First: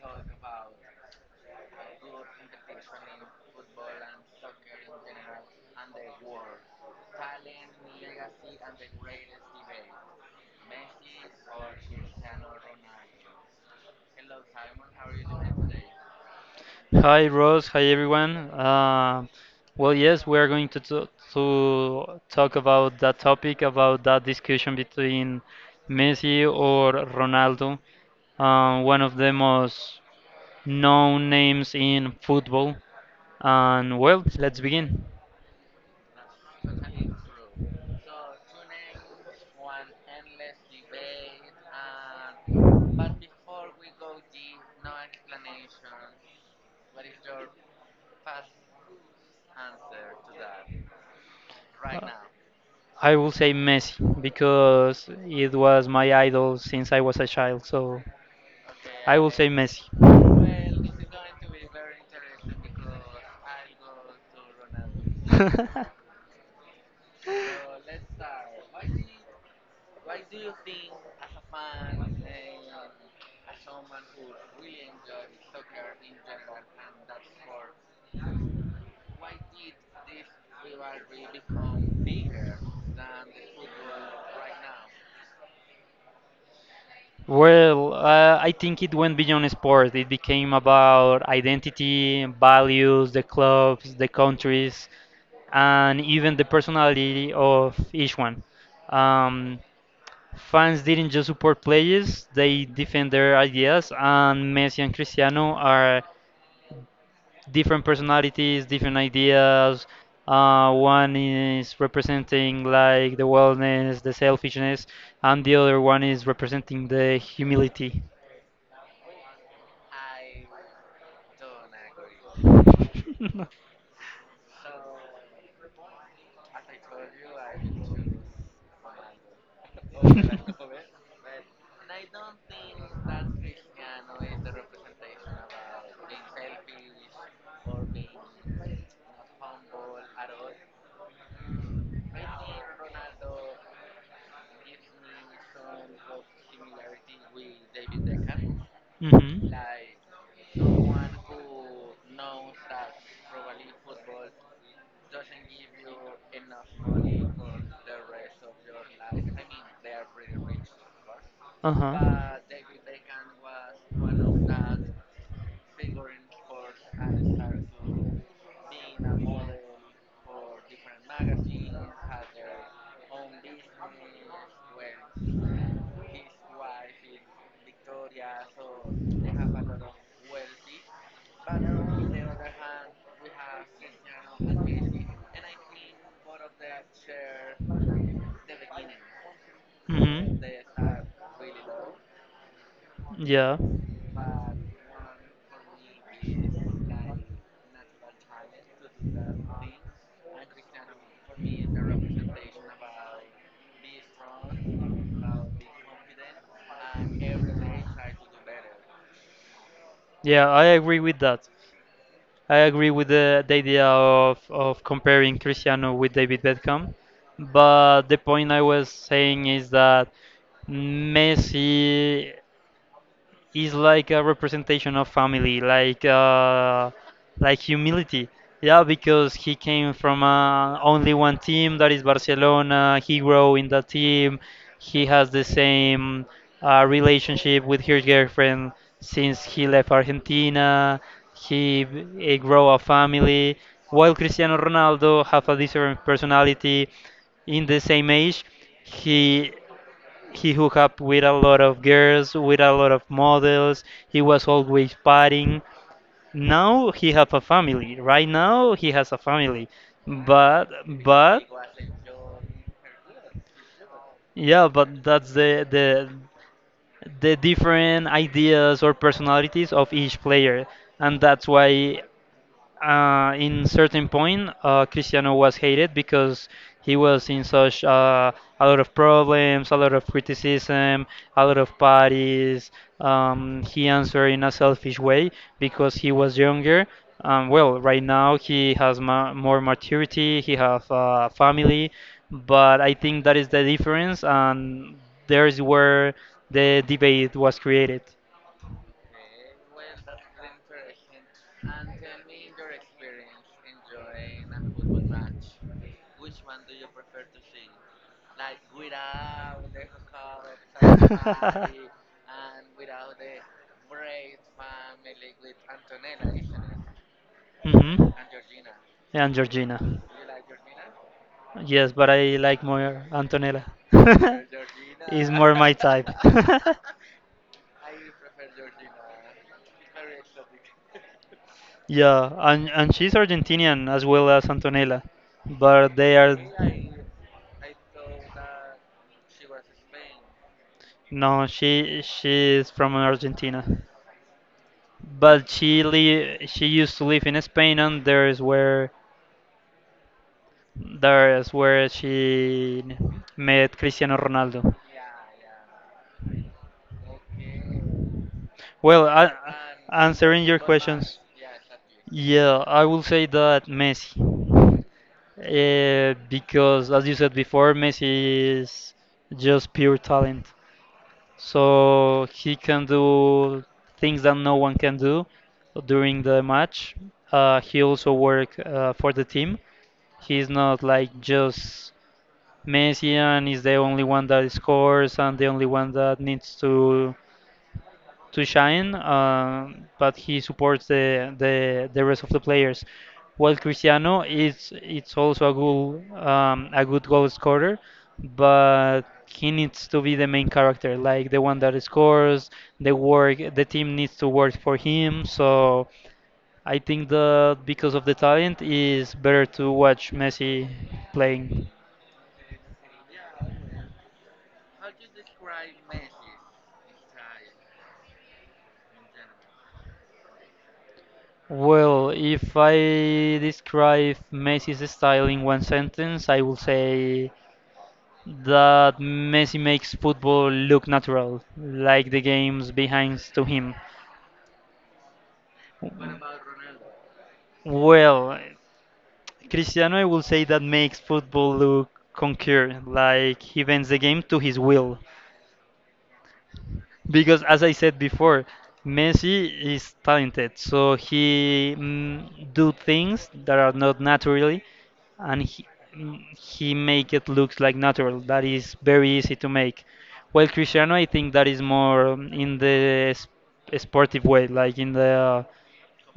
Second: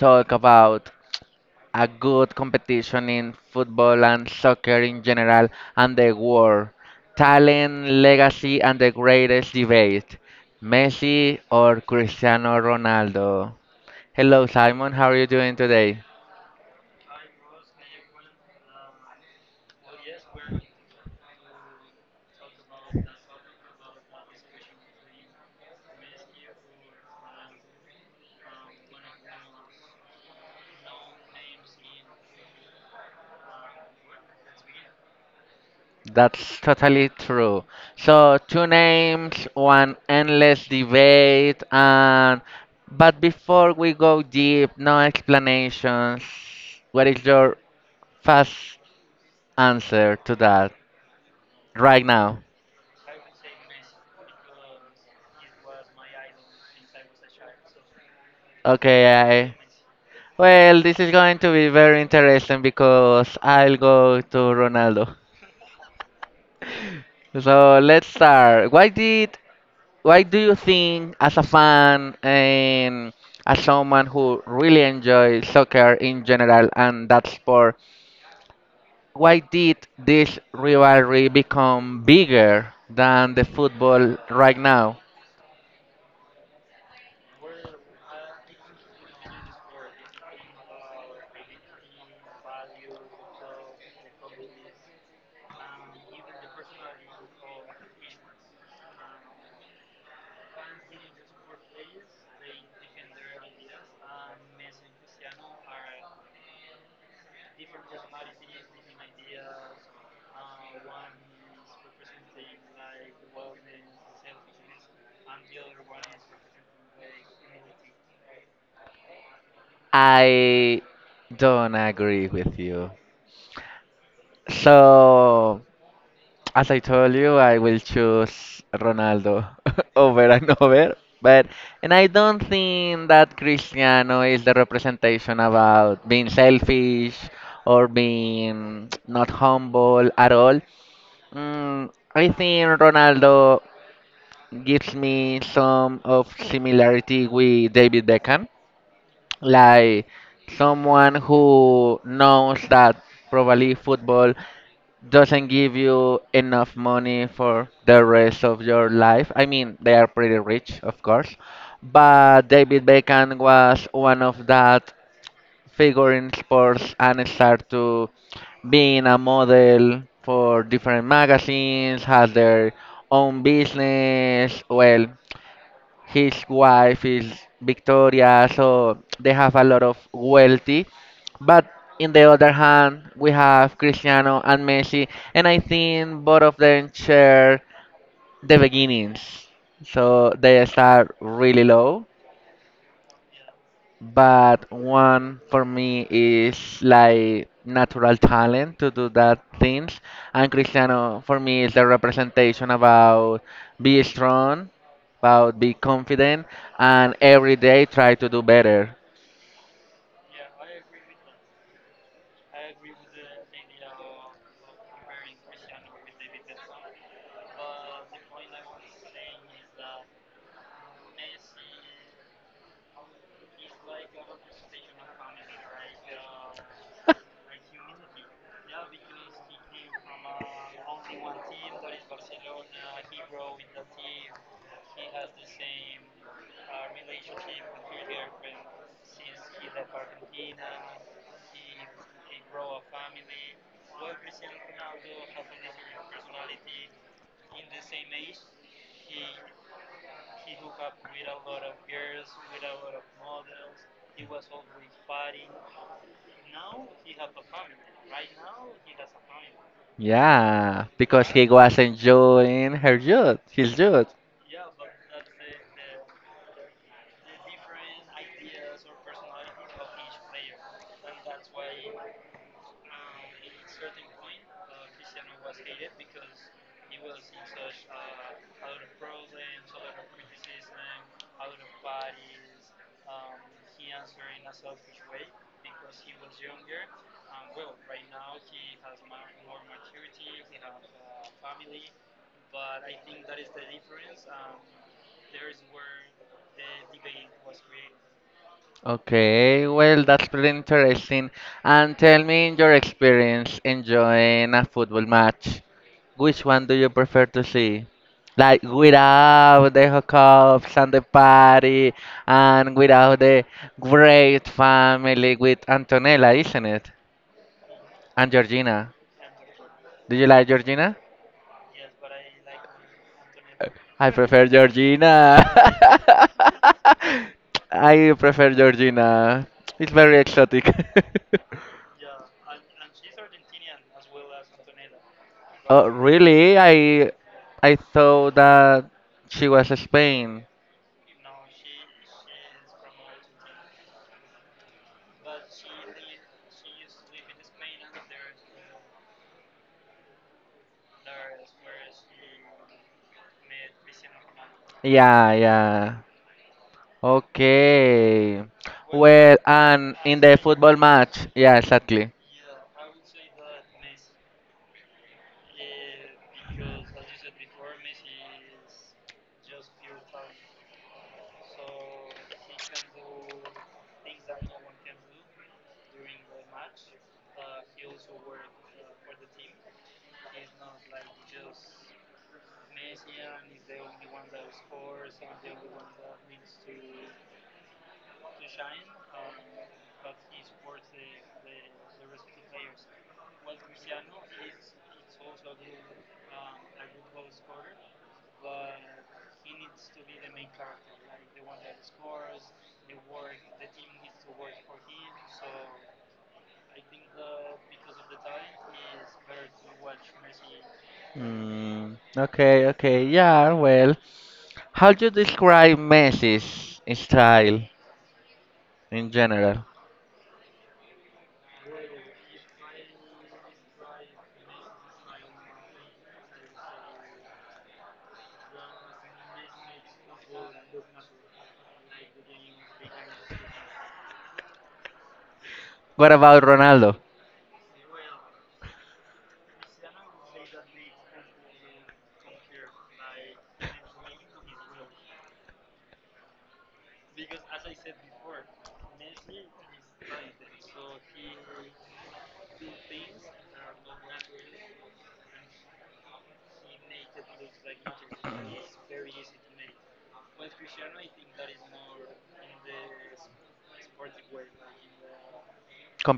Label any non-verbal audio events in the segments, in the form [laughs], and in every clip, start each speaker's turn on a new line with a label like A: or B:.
A: talk about a good competition in football and soccer in general and the world. Talent, legacy, and the greatest debate: Messi or Cristiano Ronaldo. Hello, Simon, how are you doing today?
B: Hi Rose, hi everyone. Yes, we are going to talk about that topic, about that discussion between Messi or Ronaldo, one of the most known names in football. And well, let's begin.
A: That's totally true. So two names, one endless debate, and but before we go deep, no explanations. What is your fast answer to that right now?
B: I will say Messi because it was my idol since I was a child, so
A: Okay,
B: I will say
A: I
B: Messi.
A: well, this is going to be very interesting because I'll go to Ronaldo.
B: [laughs]
A: So let's start. Why do you think, as a fan and as someone who really enjoys soccer in general and that sport, why did this rivalry become bigger than the football right now?
B: Well, I think it went beyond sport. It became about identity, values, the clubs, the countries, and even the personality of each one. Um, Fans didn't just support players, they defend their ideas, and Messi and Cristiano are different personalities, different ideas. One is representing like the wellness, the selfishness, and the other one is representing the humility.
A: I don't agree with you.
B: Agree. As
A: So as I told you,
B: [laughs]
A: I will choose Ronaldo [laughs] over and over. But and I don't
B: [laughs]
A: think that Cristiano is the representation about being selfish or being not humble at all. I think Ronaldo gives me some of similarity with David Beckham,
B: hmm.
A: like someone who knows that probably football doesn't give you enough money for the rest of your life. I mean, they are pretty rich, of course,
B: Uh-huh.
A: but David Beckham was one of that figure in sports and start to being a model for different magazines, has their own business. Well, his wife is Victoria, so they have a lot of wealthy. But in the other hand, we have Cristiano and Messi, and I think both of them share the beginnings.
B: where
A: So they
B: Mm-hmm.
A: start really low,
B: Yeah.
A: but one for me is like natural talent to do that things. And Cristiano for me is the representation about be strong, about be confident, and every day try to do better.
B: Yeah, I agree with that. I agree with the idea of comparing Cristiano with David Beckham, but the point I was saying is that Messi is like a representation of family, like humility. Yeah, because he came from only one team, that is Barcelona. He grew
A: [laughs]
B: in that team. He has the same relationship with his girlfriend since he left Argentina. He grew a family. While Cristiano Ronaldo have a different personality, in the same age, he he hooked up with a lot of girls, with a lot of models. He was always partying. Now he have a family. Right now he has a family, but
A: Yeah, because
B: but
A: he was enjoying her youth, his youth.
B: yeah, but that's the different ideas or personalities of each player, and that's why in certain point, Cristiano was hated because he was in such a lot of problems, a lot of criticism, a lot of parties. He answered in a selfish way because he was younger. Well, right now he has more maturity, he has a family, but I think that is the difference, and there is where the debate was created.
A: Okay, well, that's pretty interesting. And tell me your experience enjoying a football match. Which one do you prefer to see? Like without the hookups and the
B: [laughs]
A: party and without the great family with Antonella, isn't it?
B: it? hmm.
A: And
B: your,
A: Georgina.
B: And Georgina.
A: Do you like Georgina?
B: Yes, but I like more Antonella. [laughs] [laughs]
A: I prefer
B: your Is more my type.
A: Georgina. [laughs]
B: [laughs] [laughs]
A: I prefer Georgina. It's very exotic. [laughs]
B: Yeah, and she's Argentinian as well as Antonella.
A: Oh,
B: But they are
A: really? I thought that she was Spain.
B: no, she is from Argentina. But she used to live in Spain and there is where she met Cristiano Ronaldo.
A: Yeah, yeah. Okay.
B: Well, I,
A: Well, and in the
B: Answering your
A: football
B: questions,
A: match, yeah, exactly.
B: yeah, I will say that Messi. Because, as you said before, Messi is just pure talent. So he can do things that no one can do during the match. He also work for the team. He's not like just Messi and is the only one that scores and the only one that needs to shine, but he supports the rest of the players. While Cristiano is it's also a good goal scorer, but he needs to be the main character, like the one that scores. The work the team needs to work for him. So I think that because of the talent, is better to watch Messi playing.
A: Okay, yeah, how do you describe Messi's style in general?
B: Well, if I describe Messi's style in one sentence, I will say that Messi makes football look natural, like the games behind to him.
A: What about Ronaldo?
B: Well, Cristiano, I will say that makes football look concurred, like he bends the game to his will. Because as I said before, Messi is talented, so he do things that are not natural and he, he make it looks like natural. That is very easy to make. Well, Cristiano, I think that is more in the sportive way, like in the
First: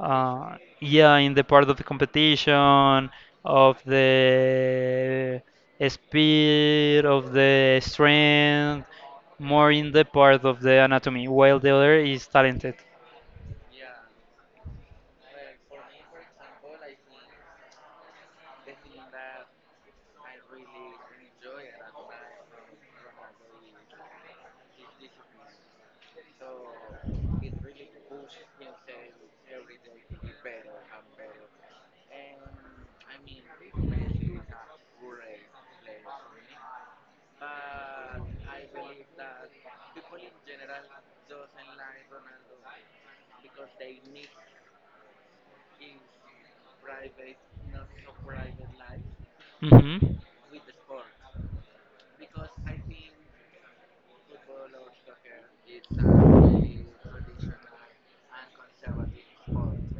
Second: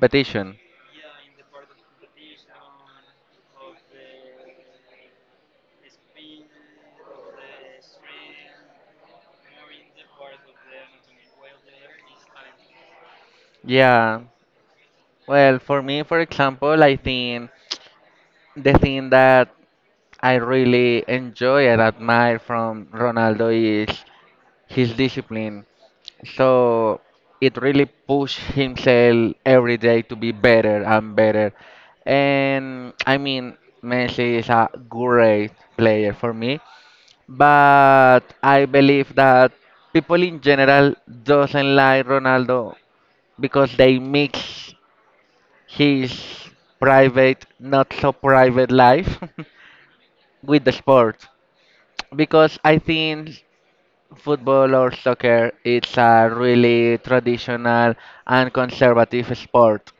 B: yeah, in the part of the competition, of the speed, of the strength, more in the part of the anatomy, while the other is talented.
A: Yeah. Well, for me, for example, I think the thing that I really enjoy and admire from Ronaldo is his discipline. So it really pushed himself every day to be better and better. And I mean, Messi is a great player for me, but I believe that people in general doesn't like Ronaldo because they mix his private, not so private life
B: Mm-hmm.
A: [laughs] with the sport. Because I think football or soccer it's a really traditional and conservative sport,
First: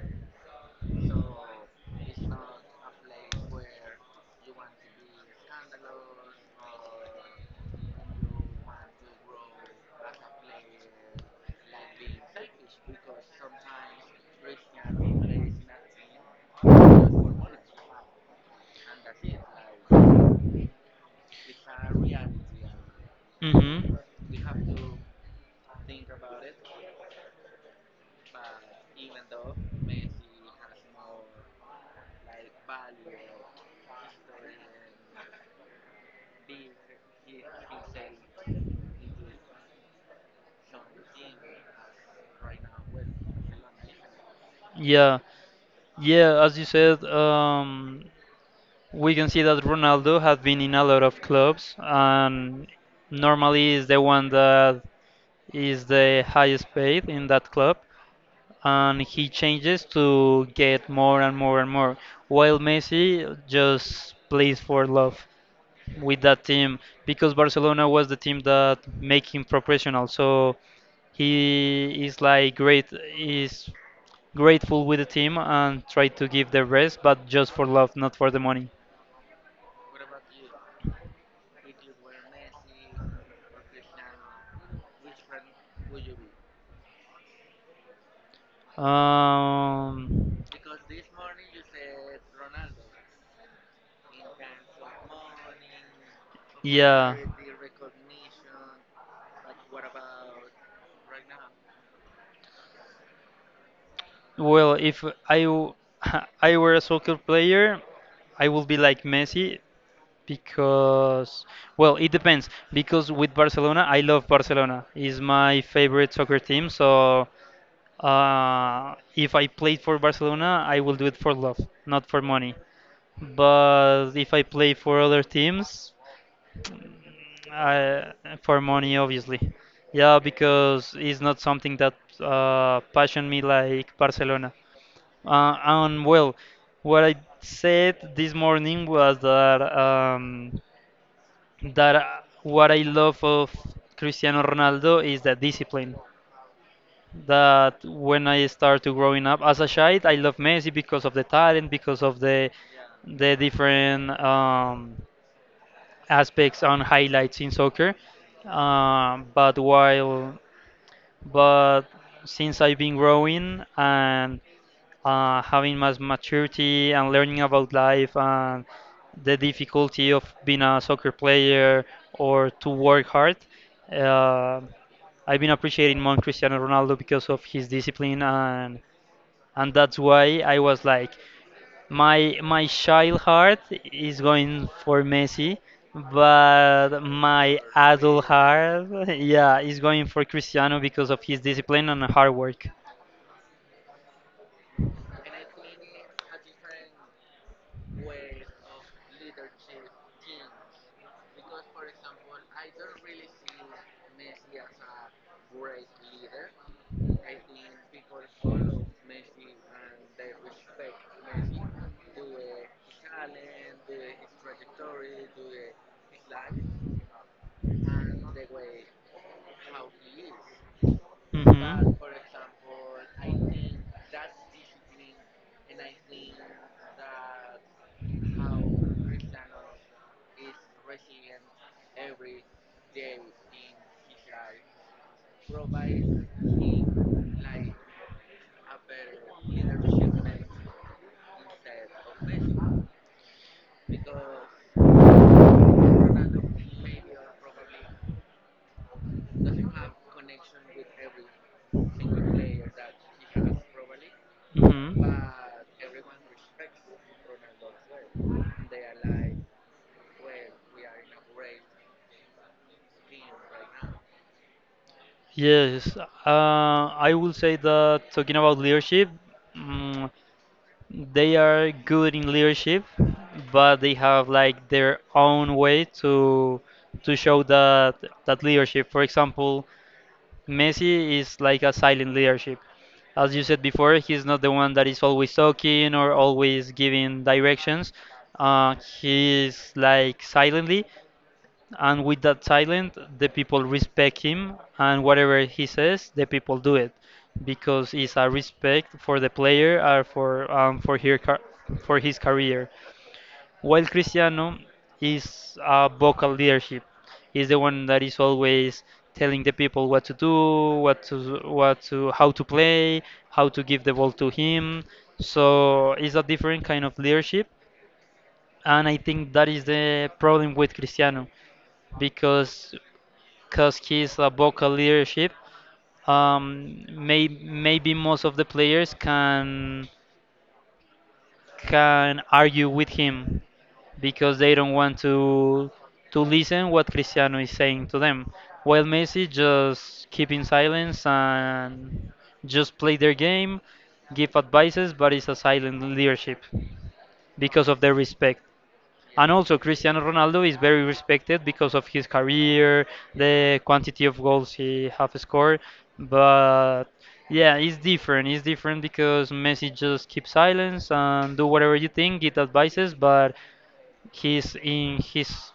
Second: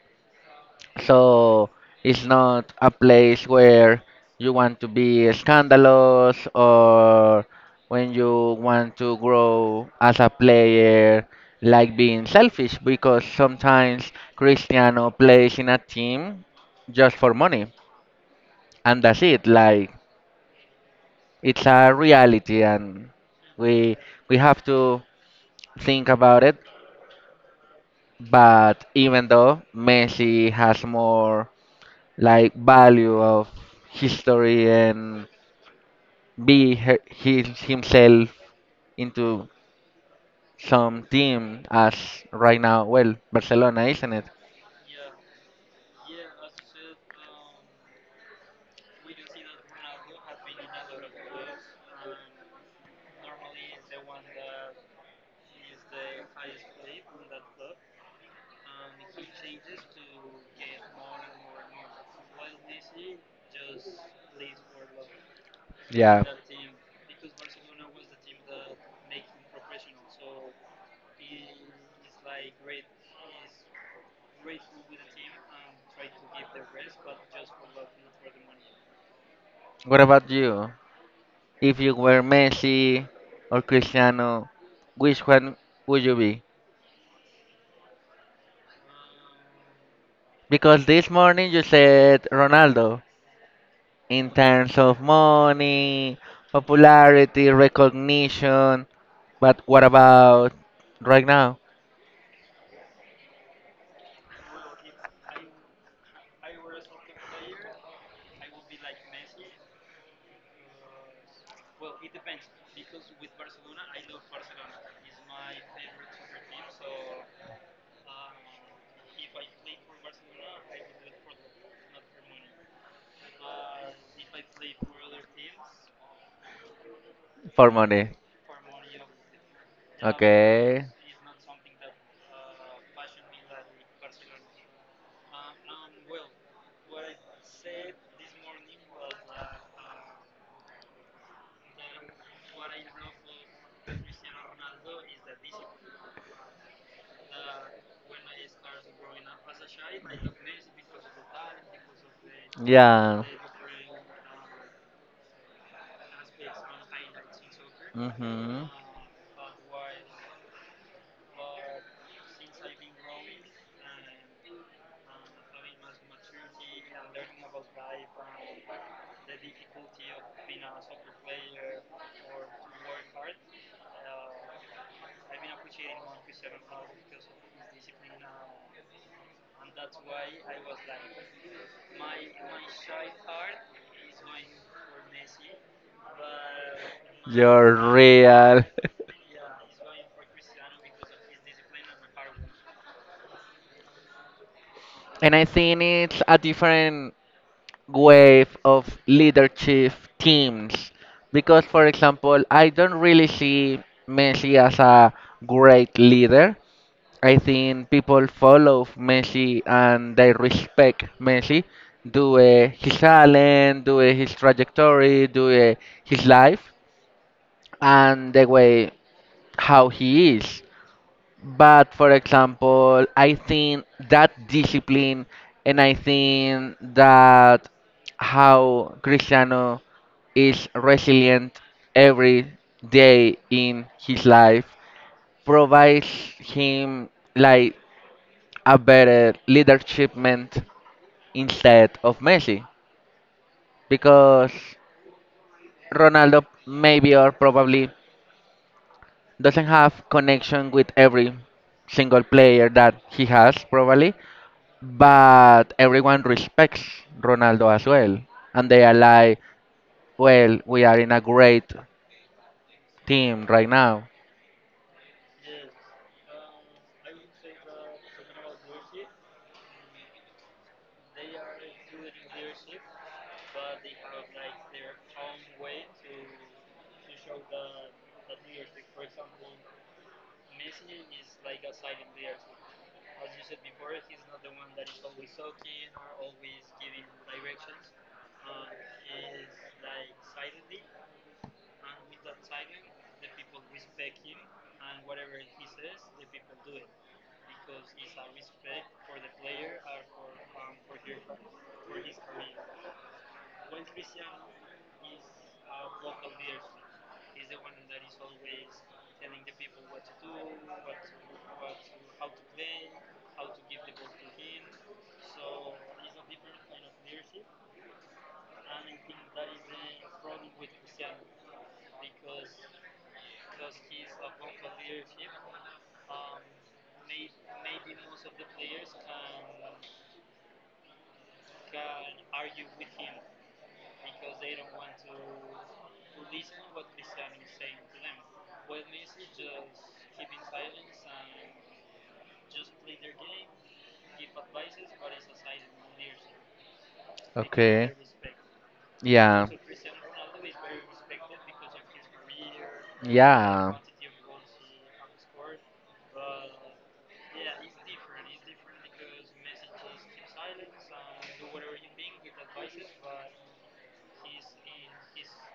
A: so it's not a place where you want to be scandalous, or when you want to grow as a player like being selfish, because sometimes Cristiano plays in a team just for money and that's it. Like, it's a reality and
B: Mm-hmm.
A: we we have to think about it. But even though Messi has more like value of history and be he himself into some team as right now, well, Barcelona, isn't it?
B: Yeah. Yeah, as you said, we can see that Ronaldo has been in a lot of clubs and normally is the one that is the highest paid in that club and he changes to get more and more and more, while Messi just plays for love with
A: Yeah.
B: that team because Barcelona was the team that make him professional, so he is like great is grateful with the team and try to give the rest, but just for love, not for the money.
A: What about you? If you were Messi or Cristiano, which one would you be?
B: Um,
A: Because this morning you said Ronaldo, in terms of money,
B: yeah.
A: popularity, recognition. But what about right now?
B: Well, if I w- [laughs] I were a soccer player, I would be like Messi because well, it depends. Because with Barcelona, I love Barcelona. It's my favorite soccer team. So if I played for Barcelona, I will do it for love, not for money. But if I play for other teams,
A: For money?
B: I, for money, obviously. Yeah,
A: Okay.
B: because it's not something that passion me like Barcelona. And well, what I said this morning was that that uh, what I love of Cristiano Ronaldo is the discipline. That when I started growing up as a child, I love Messi because of the talent, because of
A: Yeah.
B: the different. Aspects and highlights in soccer. Um, but while, but since I've been growing and having my maturity and learning about life and the difficulty of being a soccer player or to work hard, uh, I've been appreciating more Cristiano Ronaldo because of his discipline and that's why I was like. My child heart is going for Messi, but my
A: You're
B: adult
A: real. [laughs]
B: heart, [laughs] yeah, is going for Cristiano because of his discipline and hard work.
A: And I think it's a different wave of leadership teams because, for example, I don't really see Messi as a great leader. I think people follow Messi and they respect Messi due his talent, due his trajectory, due his life and the way how he is. But
B: Mhm.
A: for example, I think that discipline and I think that how Cristiano is resilient every day in his life provides him like a better leadership meant instead of Messi, because Ronaldo maybe or probably doesn't have connection with every single player that he has probably.
B: Mhm.
A: But everyone respects Ronaldo as well, and they are like, well, we are in a great team right now.
B: Yes, I will say that talking about leadership, mm, they are good in leadership, but they have like their own way to show that leadership. For example, Messi is like a silent leadership. As you said before, he's not the one that is always talking or always giving directions. Uh, he's like silently, and with that silent the people respect him, and whatever he says the people do it because it's a respect for the player or for for his career, while Cristiano is a vocal leadership, is the one that is always telling the people what to do, what to how to play, how to give the ball to him, so it's a different kind of leadership. And I think that is the problem with Cristiano because he's a vocal leadership. Maybe most of the players can argue with him because they don't want to listen what Cristiano is saying to them, while Messi just keep in silence and just play their game, give advices, but it's a silent leadership because of
A: Okay.
B: their respect. And
A: Yeah.
B: also, Cristiano Ronaldo is very respected because of his career, the
A: Yeah.
B: quantity of goals he have scored. But yeah, it's different. It's different because Messi just keeps silence and do whatever you think, get advices, but he's in his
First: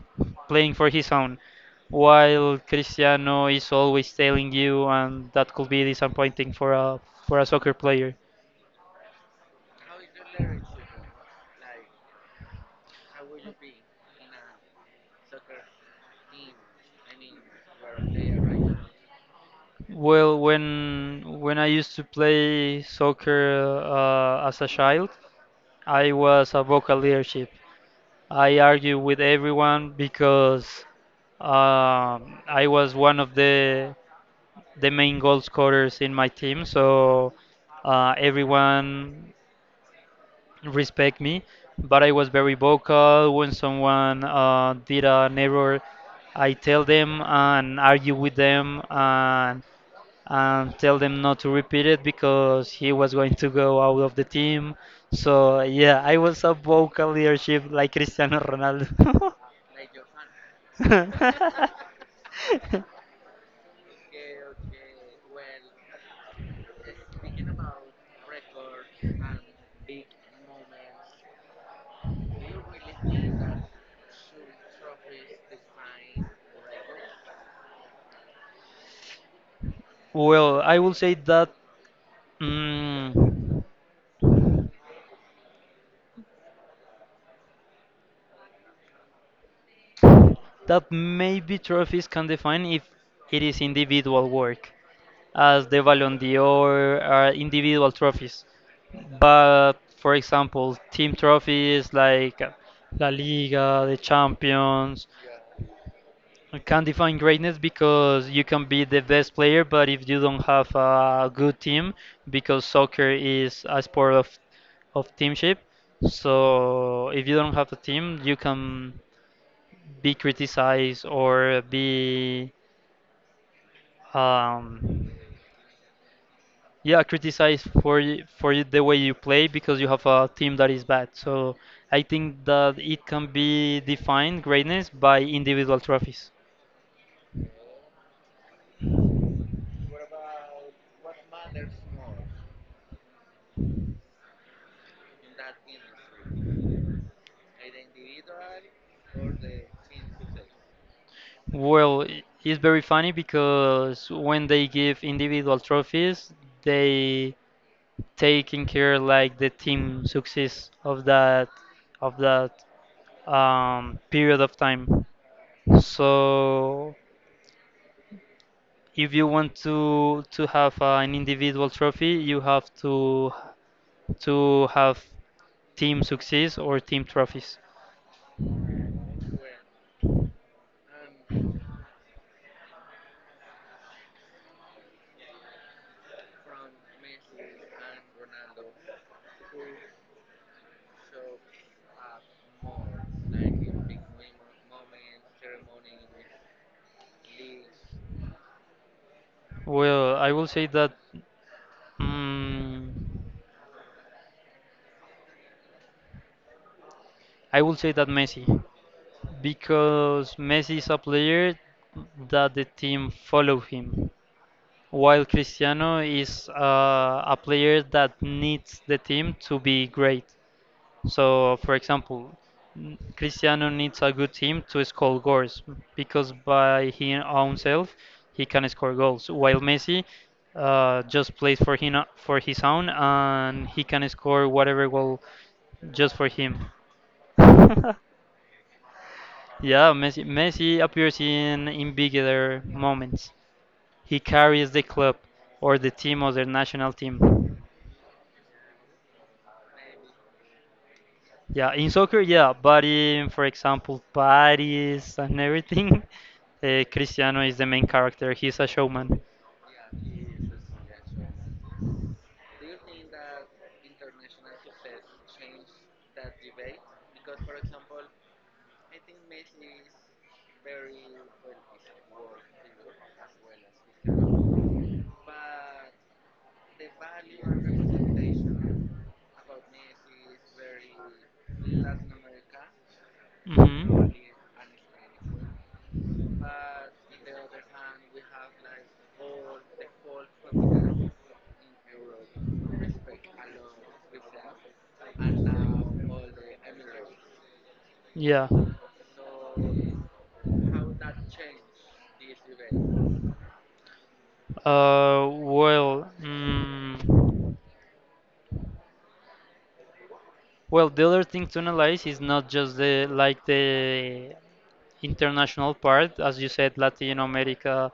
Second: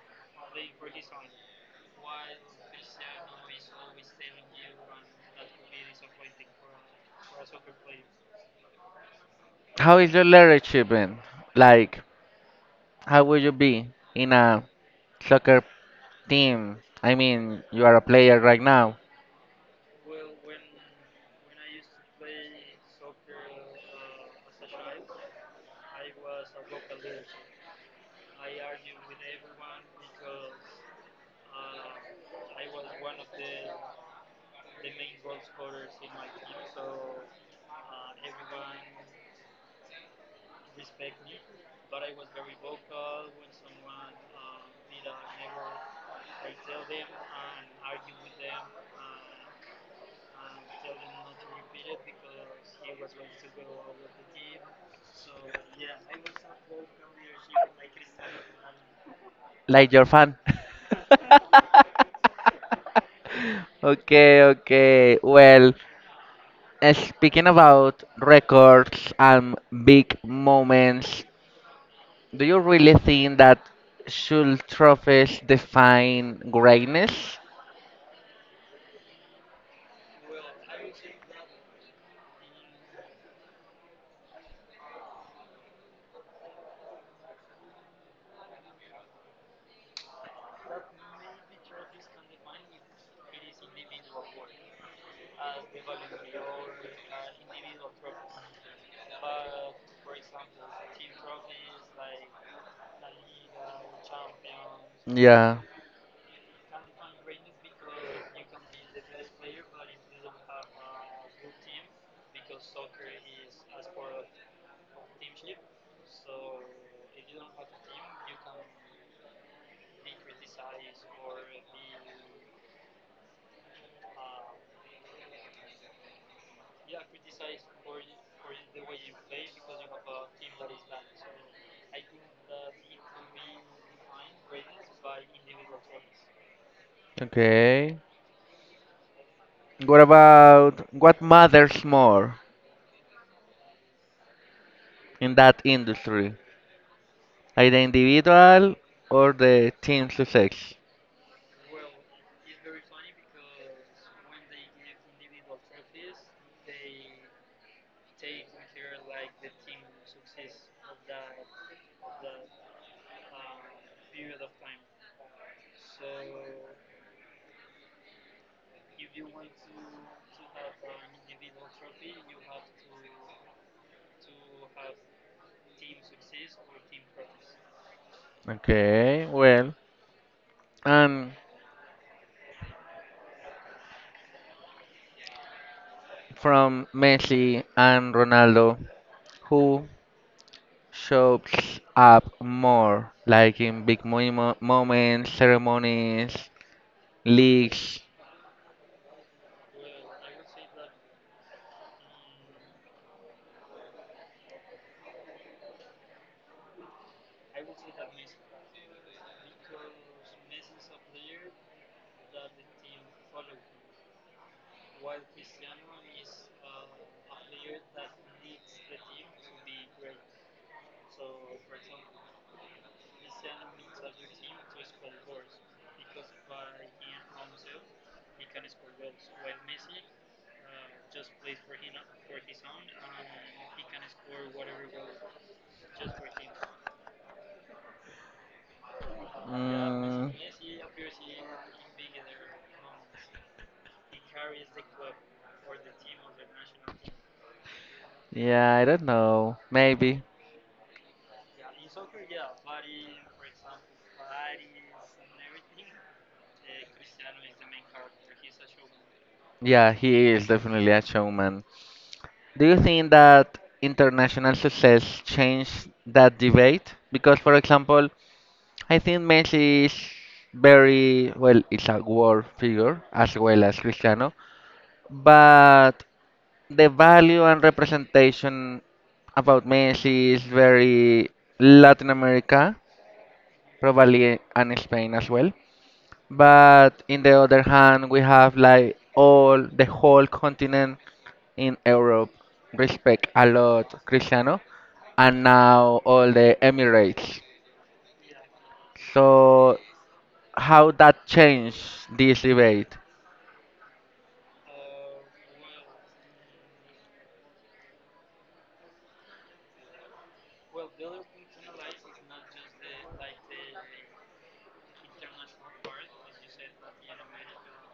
B: playing for his own. While Cristiano is always telling you, and that could be disappointing for a soccer player.
A: How is your leadership been? Like, how would you be in a soccer team? I mean, you are a player right now,
B: Well, when I used to play soccer as a child, I was a vocal leadership. I argued with everyone because I was one of the main goal scorers in my team, so everyone respect me. But I was very vocal. When someone did an error, I tell them and argue with them, and tell them not to repeat it because he was going to go out of the team. So yeah, I was a vocal leadership like Cristiano Ronaldo.
A: like your fan. [laughs] Okay, okay. Well, speaking about records and big moments, do you really think that should trophies define greatness?
B: [laughs] Well, I will say that mm, that maybe trophies can define if it is individual work, as the Ballon d'Or are individual trophies. But for example, team trophies like La Liga, the Champions,
A: Yeah.
B: you can't define greatness because you can be the best player, but if you don't have a good team, because soccer is a sport of teamship, so if you don't have a team, you can be criticized or be um, yeah criticized the way you play because you have a team that is bad. So I think that it can be defined greatness by individual trophies.
A: Okay. What about what matters more in that industry? Either individual or the team success?
B: Well, it's very funny because when they give individual trophies, they take in care like the team success of that period of time. So if you want to have an individual trophy, you have to have team success or team trophies.
A: Okay, well, and from Messi and Ronaldo, who shows up more, like in big moments, ceremonies, leagues?
B: Well, I will say that mm, Messi because Messi is a player that the team follow him, while Cristiano is a player that needs the team to be great. So, for example, Cristiano needs a good team to score goals because by his own self he can score goals, while Messi just plays for him for his own and he can score whatever goal just for him. [laughs] Yeah, Messi,
A: Mm,
B: Messi appears in bigger moments. He carries the club or the team or the national team.
A: yeah, I don't know. Maybe.
B: Yeah, in soccer, yeah, but in, for example, Paris and everything, [laughs] Cristiano is the main character. He's a showman.
A: Yeah, he is definitely a showman. Do you think that international success changed that debate? Because, for example, I think Messi is very well, it's a world figure as well as Cristiano, but the value and representation about Messi is very Latin America,
B: hmm
A: probably, and Spain as well. But in the other hand, we have like all the whole continent in Europe respect a lot Cristiano, and now all the Emirates.
B: Yeah.
A: So how that changed this debate?
B: Uh, well, mm, well, the other thing to analyze is not just the international part, as you said, Latin America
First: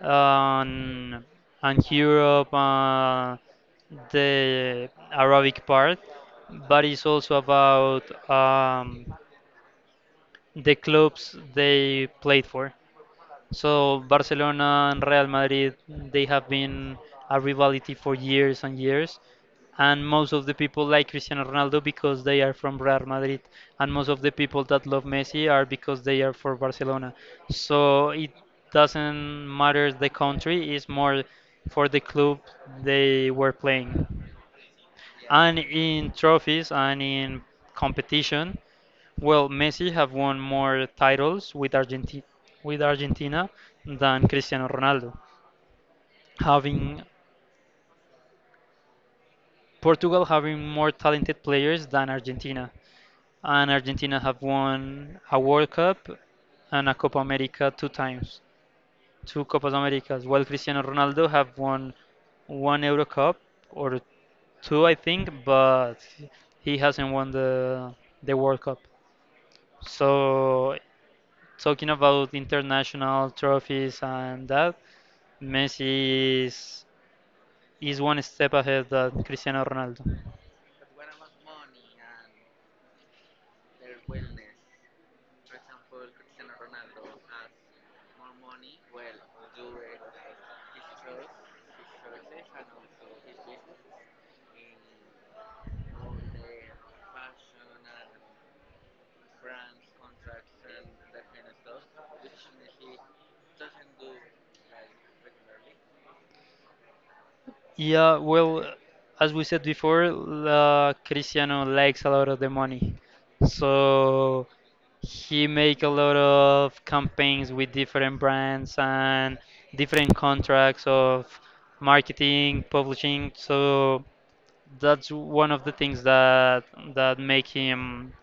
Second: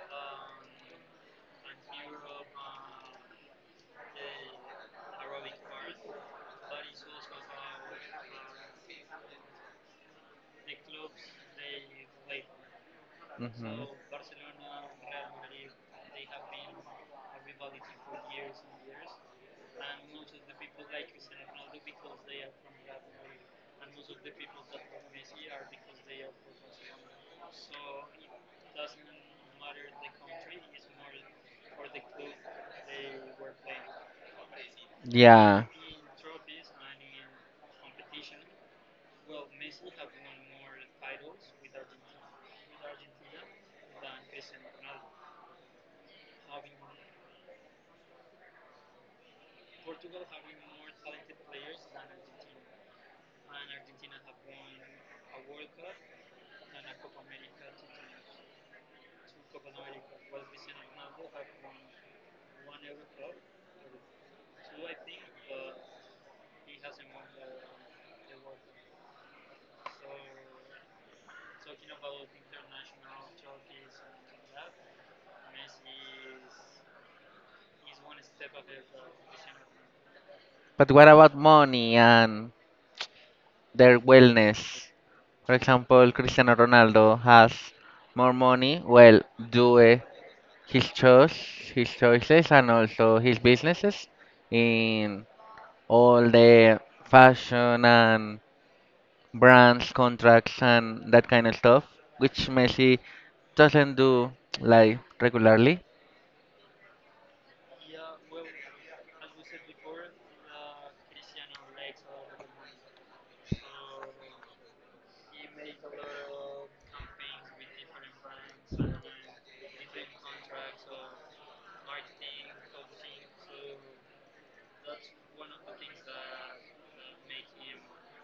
B: and, and Europe, the Arabic part, but it's also about um, the clubs they played for.
A: Mhm.
B: So Barcelona and Real Madrid, they have been a rivalry for years and years, and most of the people like Cristiano Ronaldo because they are from Real Madrid, and most of the people that love Messi are because they are for Barcelona. So it doesn't matter the country; it's more for the club they were playing. And
A: Yeah.
B: in trophies and in competition, well, Messi have won more titles with Argentina than Cristiano Ronaldo. Having Portugal having more talented players than Argentina, and Argentina have won a World Cup and a Copa America two times, two Copas Americas. While Cristiano Ronaldo have won one Euro Cup or two, I think, but he hasn't won the World Cup. So talking about international trophies and that, Messi is one step ahead than Cristiano Ronaldo.
A: But what about money and their wellness? For example, Cristiano Ronaldo has more money. Well, do his choice, his choices, and also his businesses in all the fashion and brands, contracts, and that kind of stuff, which Messi doesn't do like regularly.
B: Yeah, well, as we said before, Cristiano likes a lot of the money, so he make a lot of campaigns with different brands and different contracts of marketing, publishing. So that's one of the things that make him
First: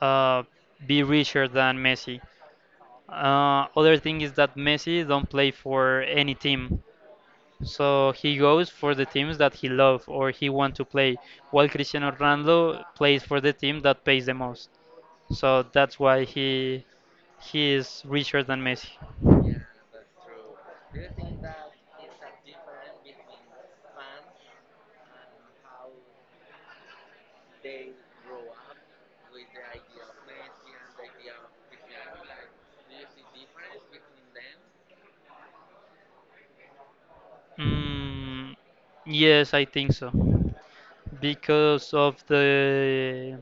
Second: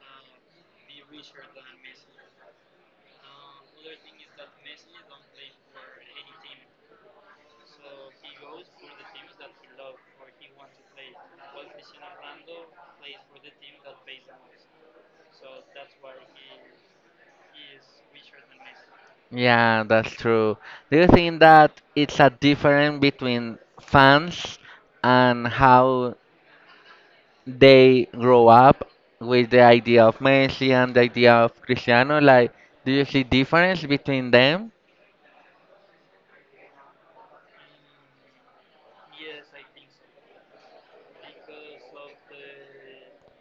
B: uh, be richer than Messi. Other thing is that Messi don't play for any team, so he goes for the teams that he love or he want to play. While Cristiano Ronaldo plays for the team that pays the most, so that's why he is richer than Messi.
A: Yeah, that's true. Do you think that it's a difference between fans and how they grow up with the idea of Messi and the idea of Cristiano? Like, do you see difference between them?
B: Mm, yes, I think so because of the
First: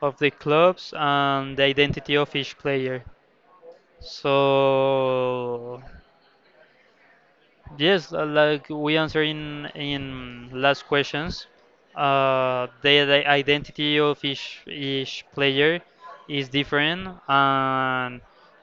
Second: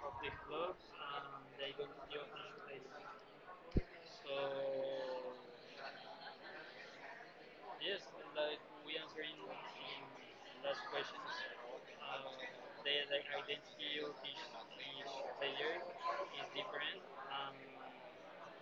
B: of the clubs and the identity of each player. So yes, like we answer in last questions, the identity of each player is different, and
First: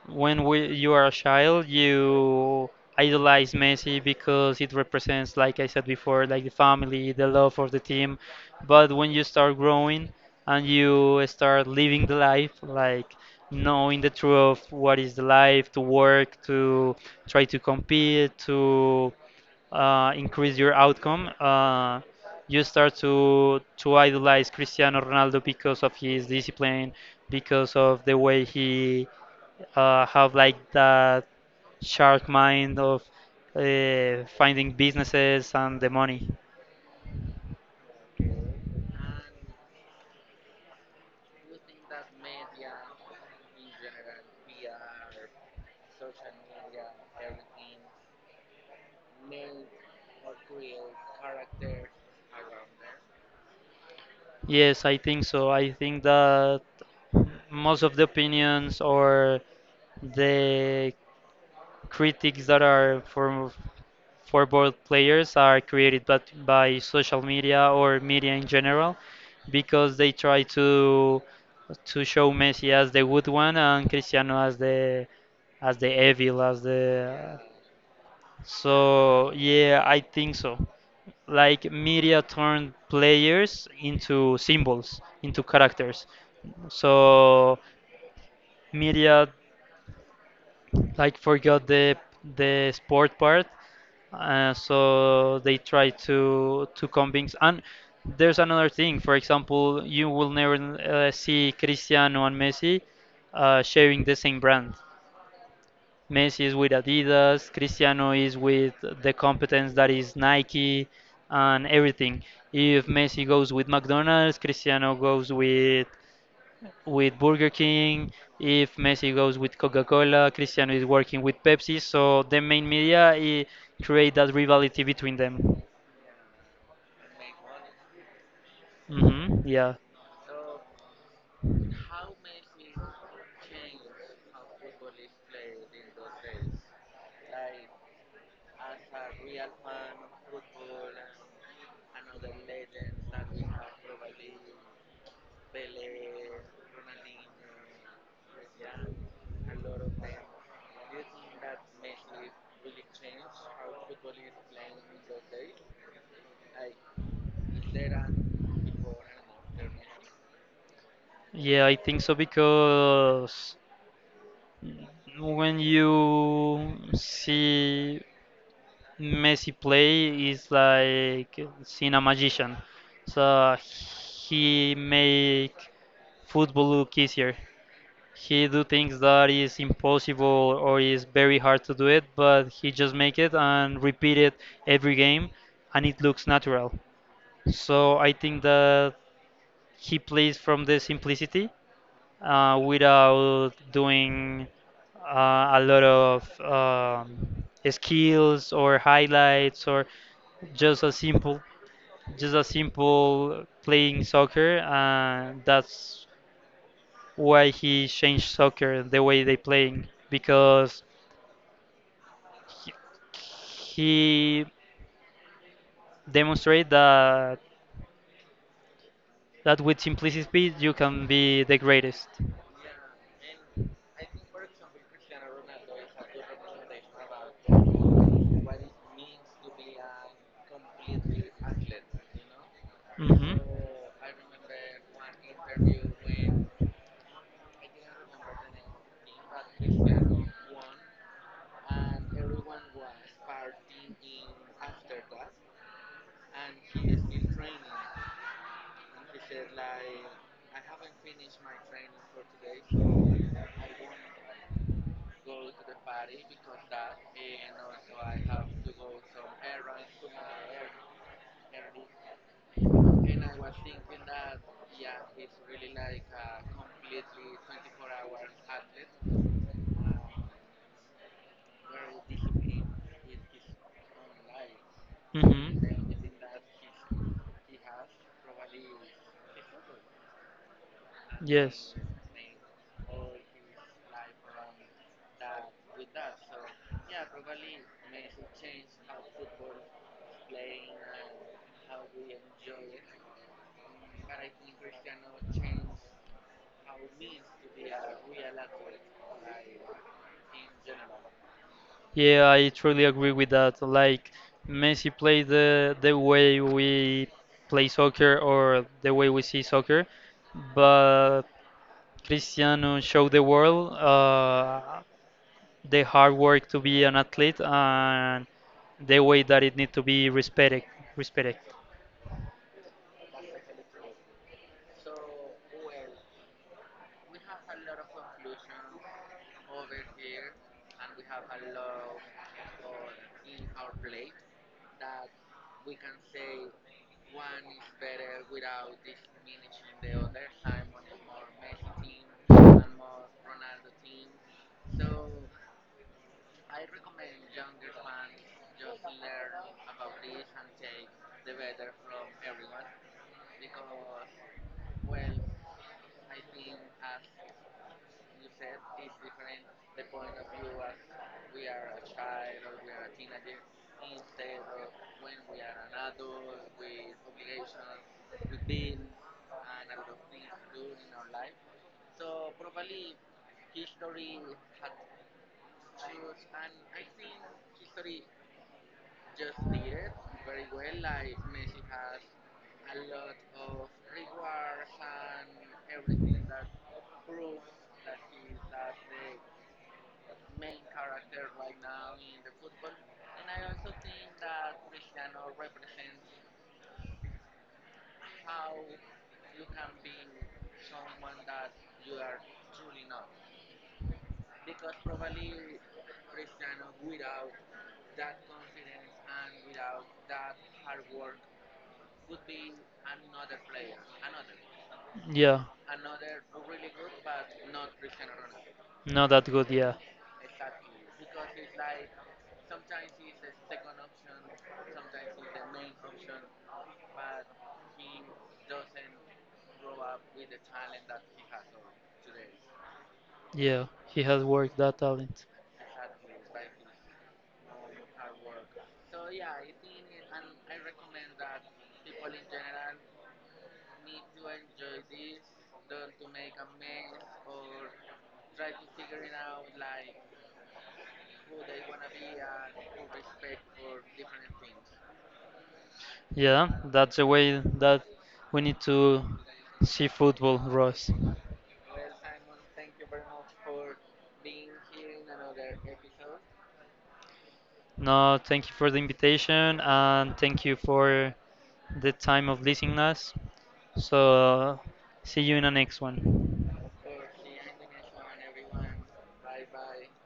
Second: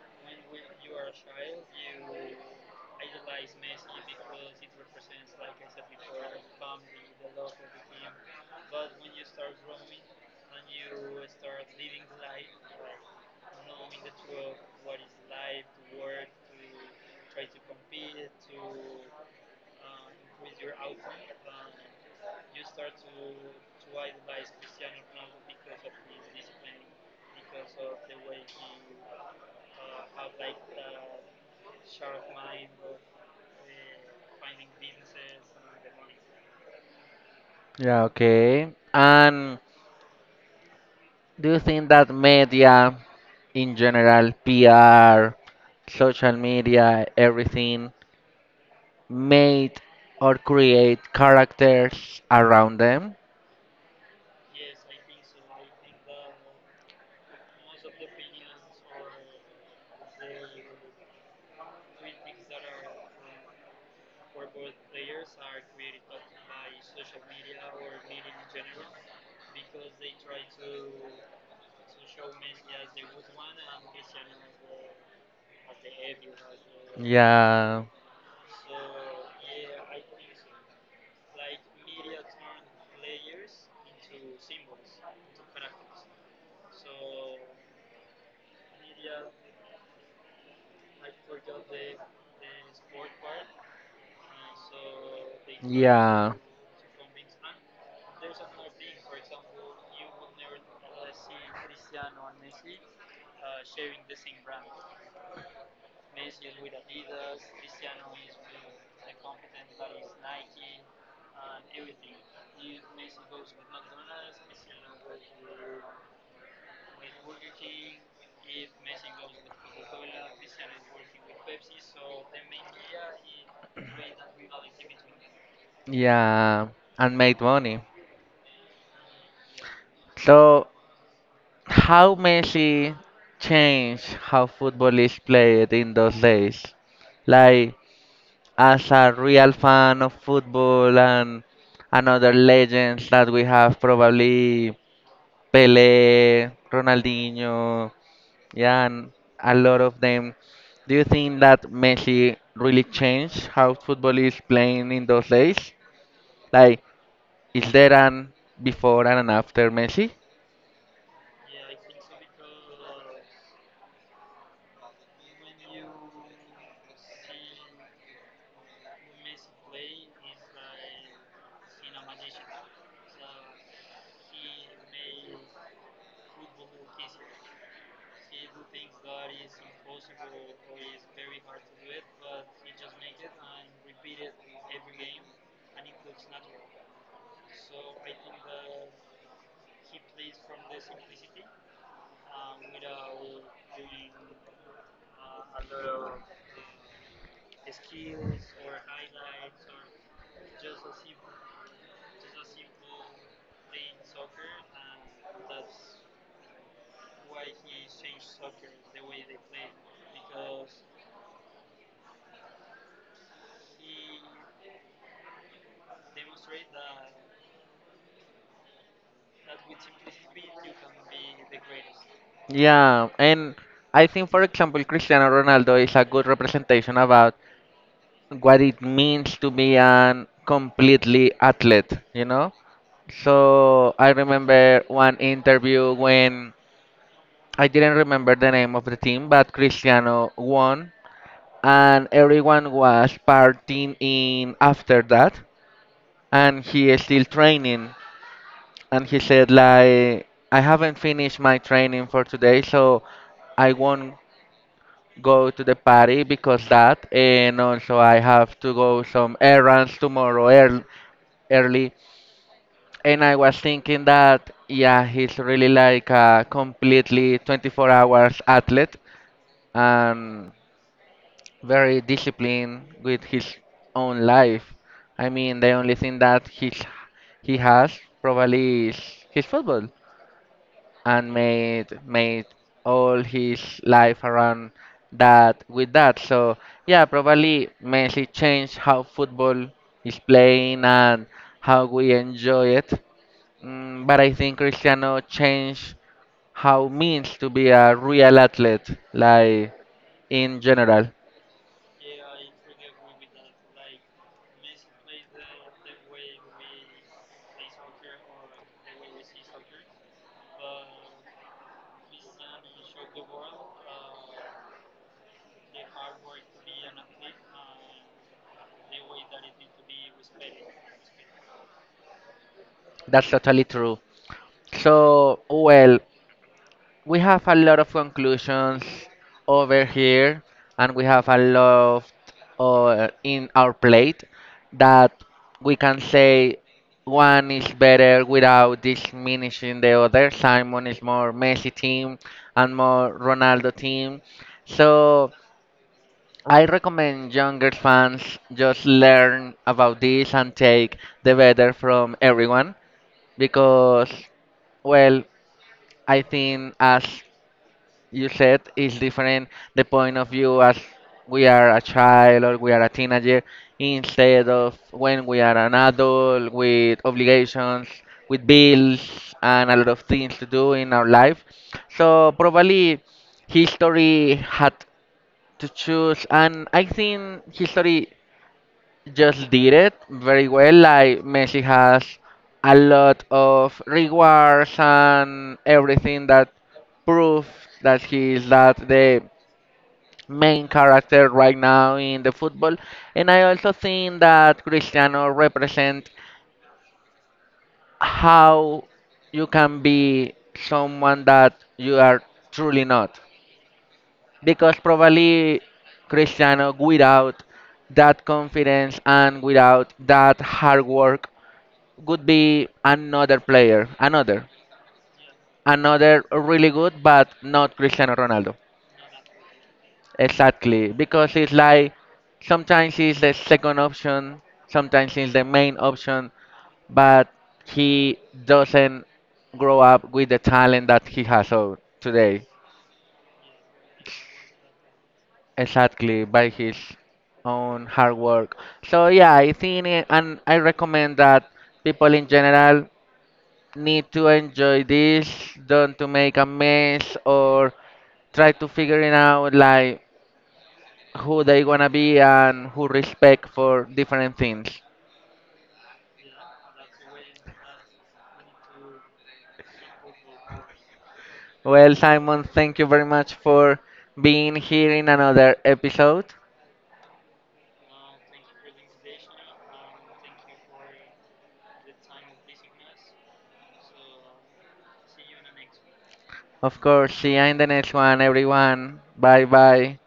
B: you are a child, you idolize Messi because it represents, like I said before, like the family, the love of the team. But when you start growing and you start living the life, like knowing the truth of what is the life, to work, to try to compete to increase your outcome. You start to idolize Cristiano Ronaldo because of his discipline, because of the way he have like that shark mind of finding businesses and the money.
A: Yeah, okay. And do you think that media in general, PR, social media, everything, made or create characters around them?
B: Yes, I think so. I think that most of the opinions or the critics that are for both players are created but by social media or media in general, because they try to show Messi as the good one and Cristiano as the, as the evil, as the,
A: Yeah,
B: so yeah, I think so. Like media turned players into symbols, into characters. So media like forgot the sport part. So they try to
A: yeah.
B: convince. And there's another thing. For example, you will never see Cristiano and Messi sharing the same brand. Messi is with Adidas, Cristiano is with the competence that is Nike and everything. If Messi goes with McDonald's, Cristiano goes with Burger King. If Messi goes with Coca-Cola, Cristiano is working with Pepsi. So the main media create that rivalry between them.
A: Yeah, and made money.
B: Yeah,
A: So, how Messi changed how football is played in those days? Like, as a real fan of football and another legends that we have, probably Pelé, Ronaldinho, yeah, and a lot of them. Do you think that Messi really changed how football is playing in those days? Like, is there an before and an after Messi?
B: yeah, I think so, because when you see Messi play, it's like seeing a magician. So he make football look easier. He do things that is impossible or is very hard to do it, but he just make it and repeat it every game, and it looks natural. So I think that he plays from the simplicity, without doing a lot of skills or highlights, or just a simple just a simple playing soccer, and that's why he changed soccer the way they playing, because he, he demonstrated that with simplicity you can be the greatest.
A: Yeah, and I think, for example, Cristiano Ronaldo is a good representation about what it means to be an completely athlete, you know?
B: Mhm.
A: So I remember one interview when I didn't remember the name of the team, but Cristiano won and everyone was partying in after that and he is still training and he said like, I haven't finished my training for today, so I won't go to the party because that, and also I have to go some errands tomorrow early, early. And I was thinking that, yeah, he's really like a completely 24 hours athlete and very disciplined with his own life. I mean,
B: Mhm.
A: the only thing that he has probably is his football and
B: Yes.
A: made all his life around that. So yeah, probably Messi changed how football is playing and how we enjoy it. But I think Cristiano changed how means to be a real athlete, like in general.
B: Yeah, I truly agree with that. Like Messi plays the way we play soccer or the way we see soccer, but Cristiano showed the world the hard work to be an athlete and the way that it need to be respected. Respected.
A: That's totally true. So, well, we have a lot of conclusions over here, and we have a lot in our plate that we can say one is better without diminishing the other. Simon is more Messi team and more Ronaldo team. So, I recommend younger fans just learn about this and take the better from everyone because, well, I think, as you said, it's different the point of view as we are a child or we are a teenager instead of when we are an adult with obligations, with bills, and a lot of things to do in our life. So, probably history had to choose, and I think history just did it very well. Like Messi has a lot of rewards and everything that proves that he is that the main character right now in the football. And I also think that Cristiano represents how you can be someone that you are truly not. Because probably Cristiano without that confidence and without that hard work would be another player, another,
B: Yeah,
A: another really good, but not Cristiano Ronaldo.
B: not that good. Yeah.
A: Exactly, because it's like sometimes he's the second option, sometimes he's the main option, but he doesn't grow up with the talent that he has out today.
B: Yeah, he has worked that talent.
A: Exactly, by his own hard work. So yeah, I think, it- and I recommend that people in general need to enjoy this, don't to make a mess or try to figure it out like who they wanna be and who respect for different things.
B: Yeah, that's the way that we need to see football, Ross.
A: Well, Simon, thank you very much for being here in another episode.
B: No, thank you for the invitation and thank you for the time of listening us. So, see you in the next one.
A: Of course, see you in the next one, everyone. Bye bye.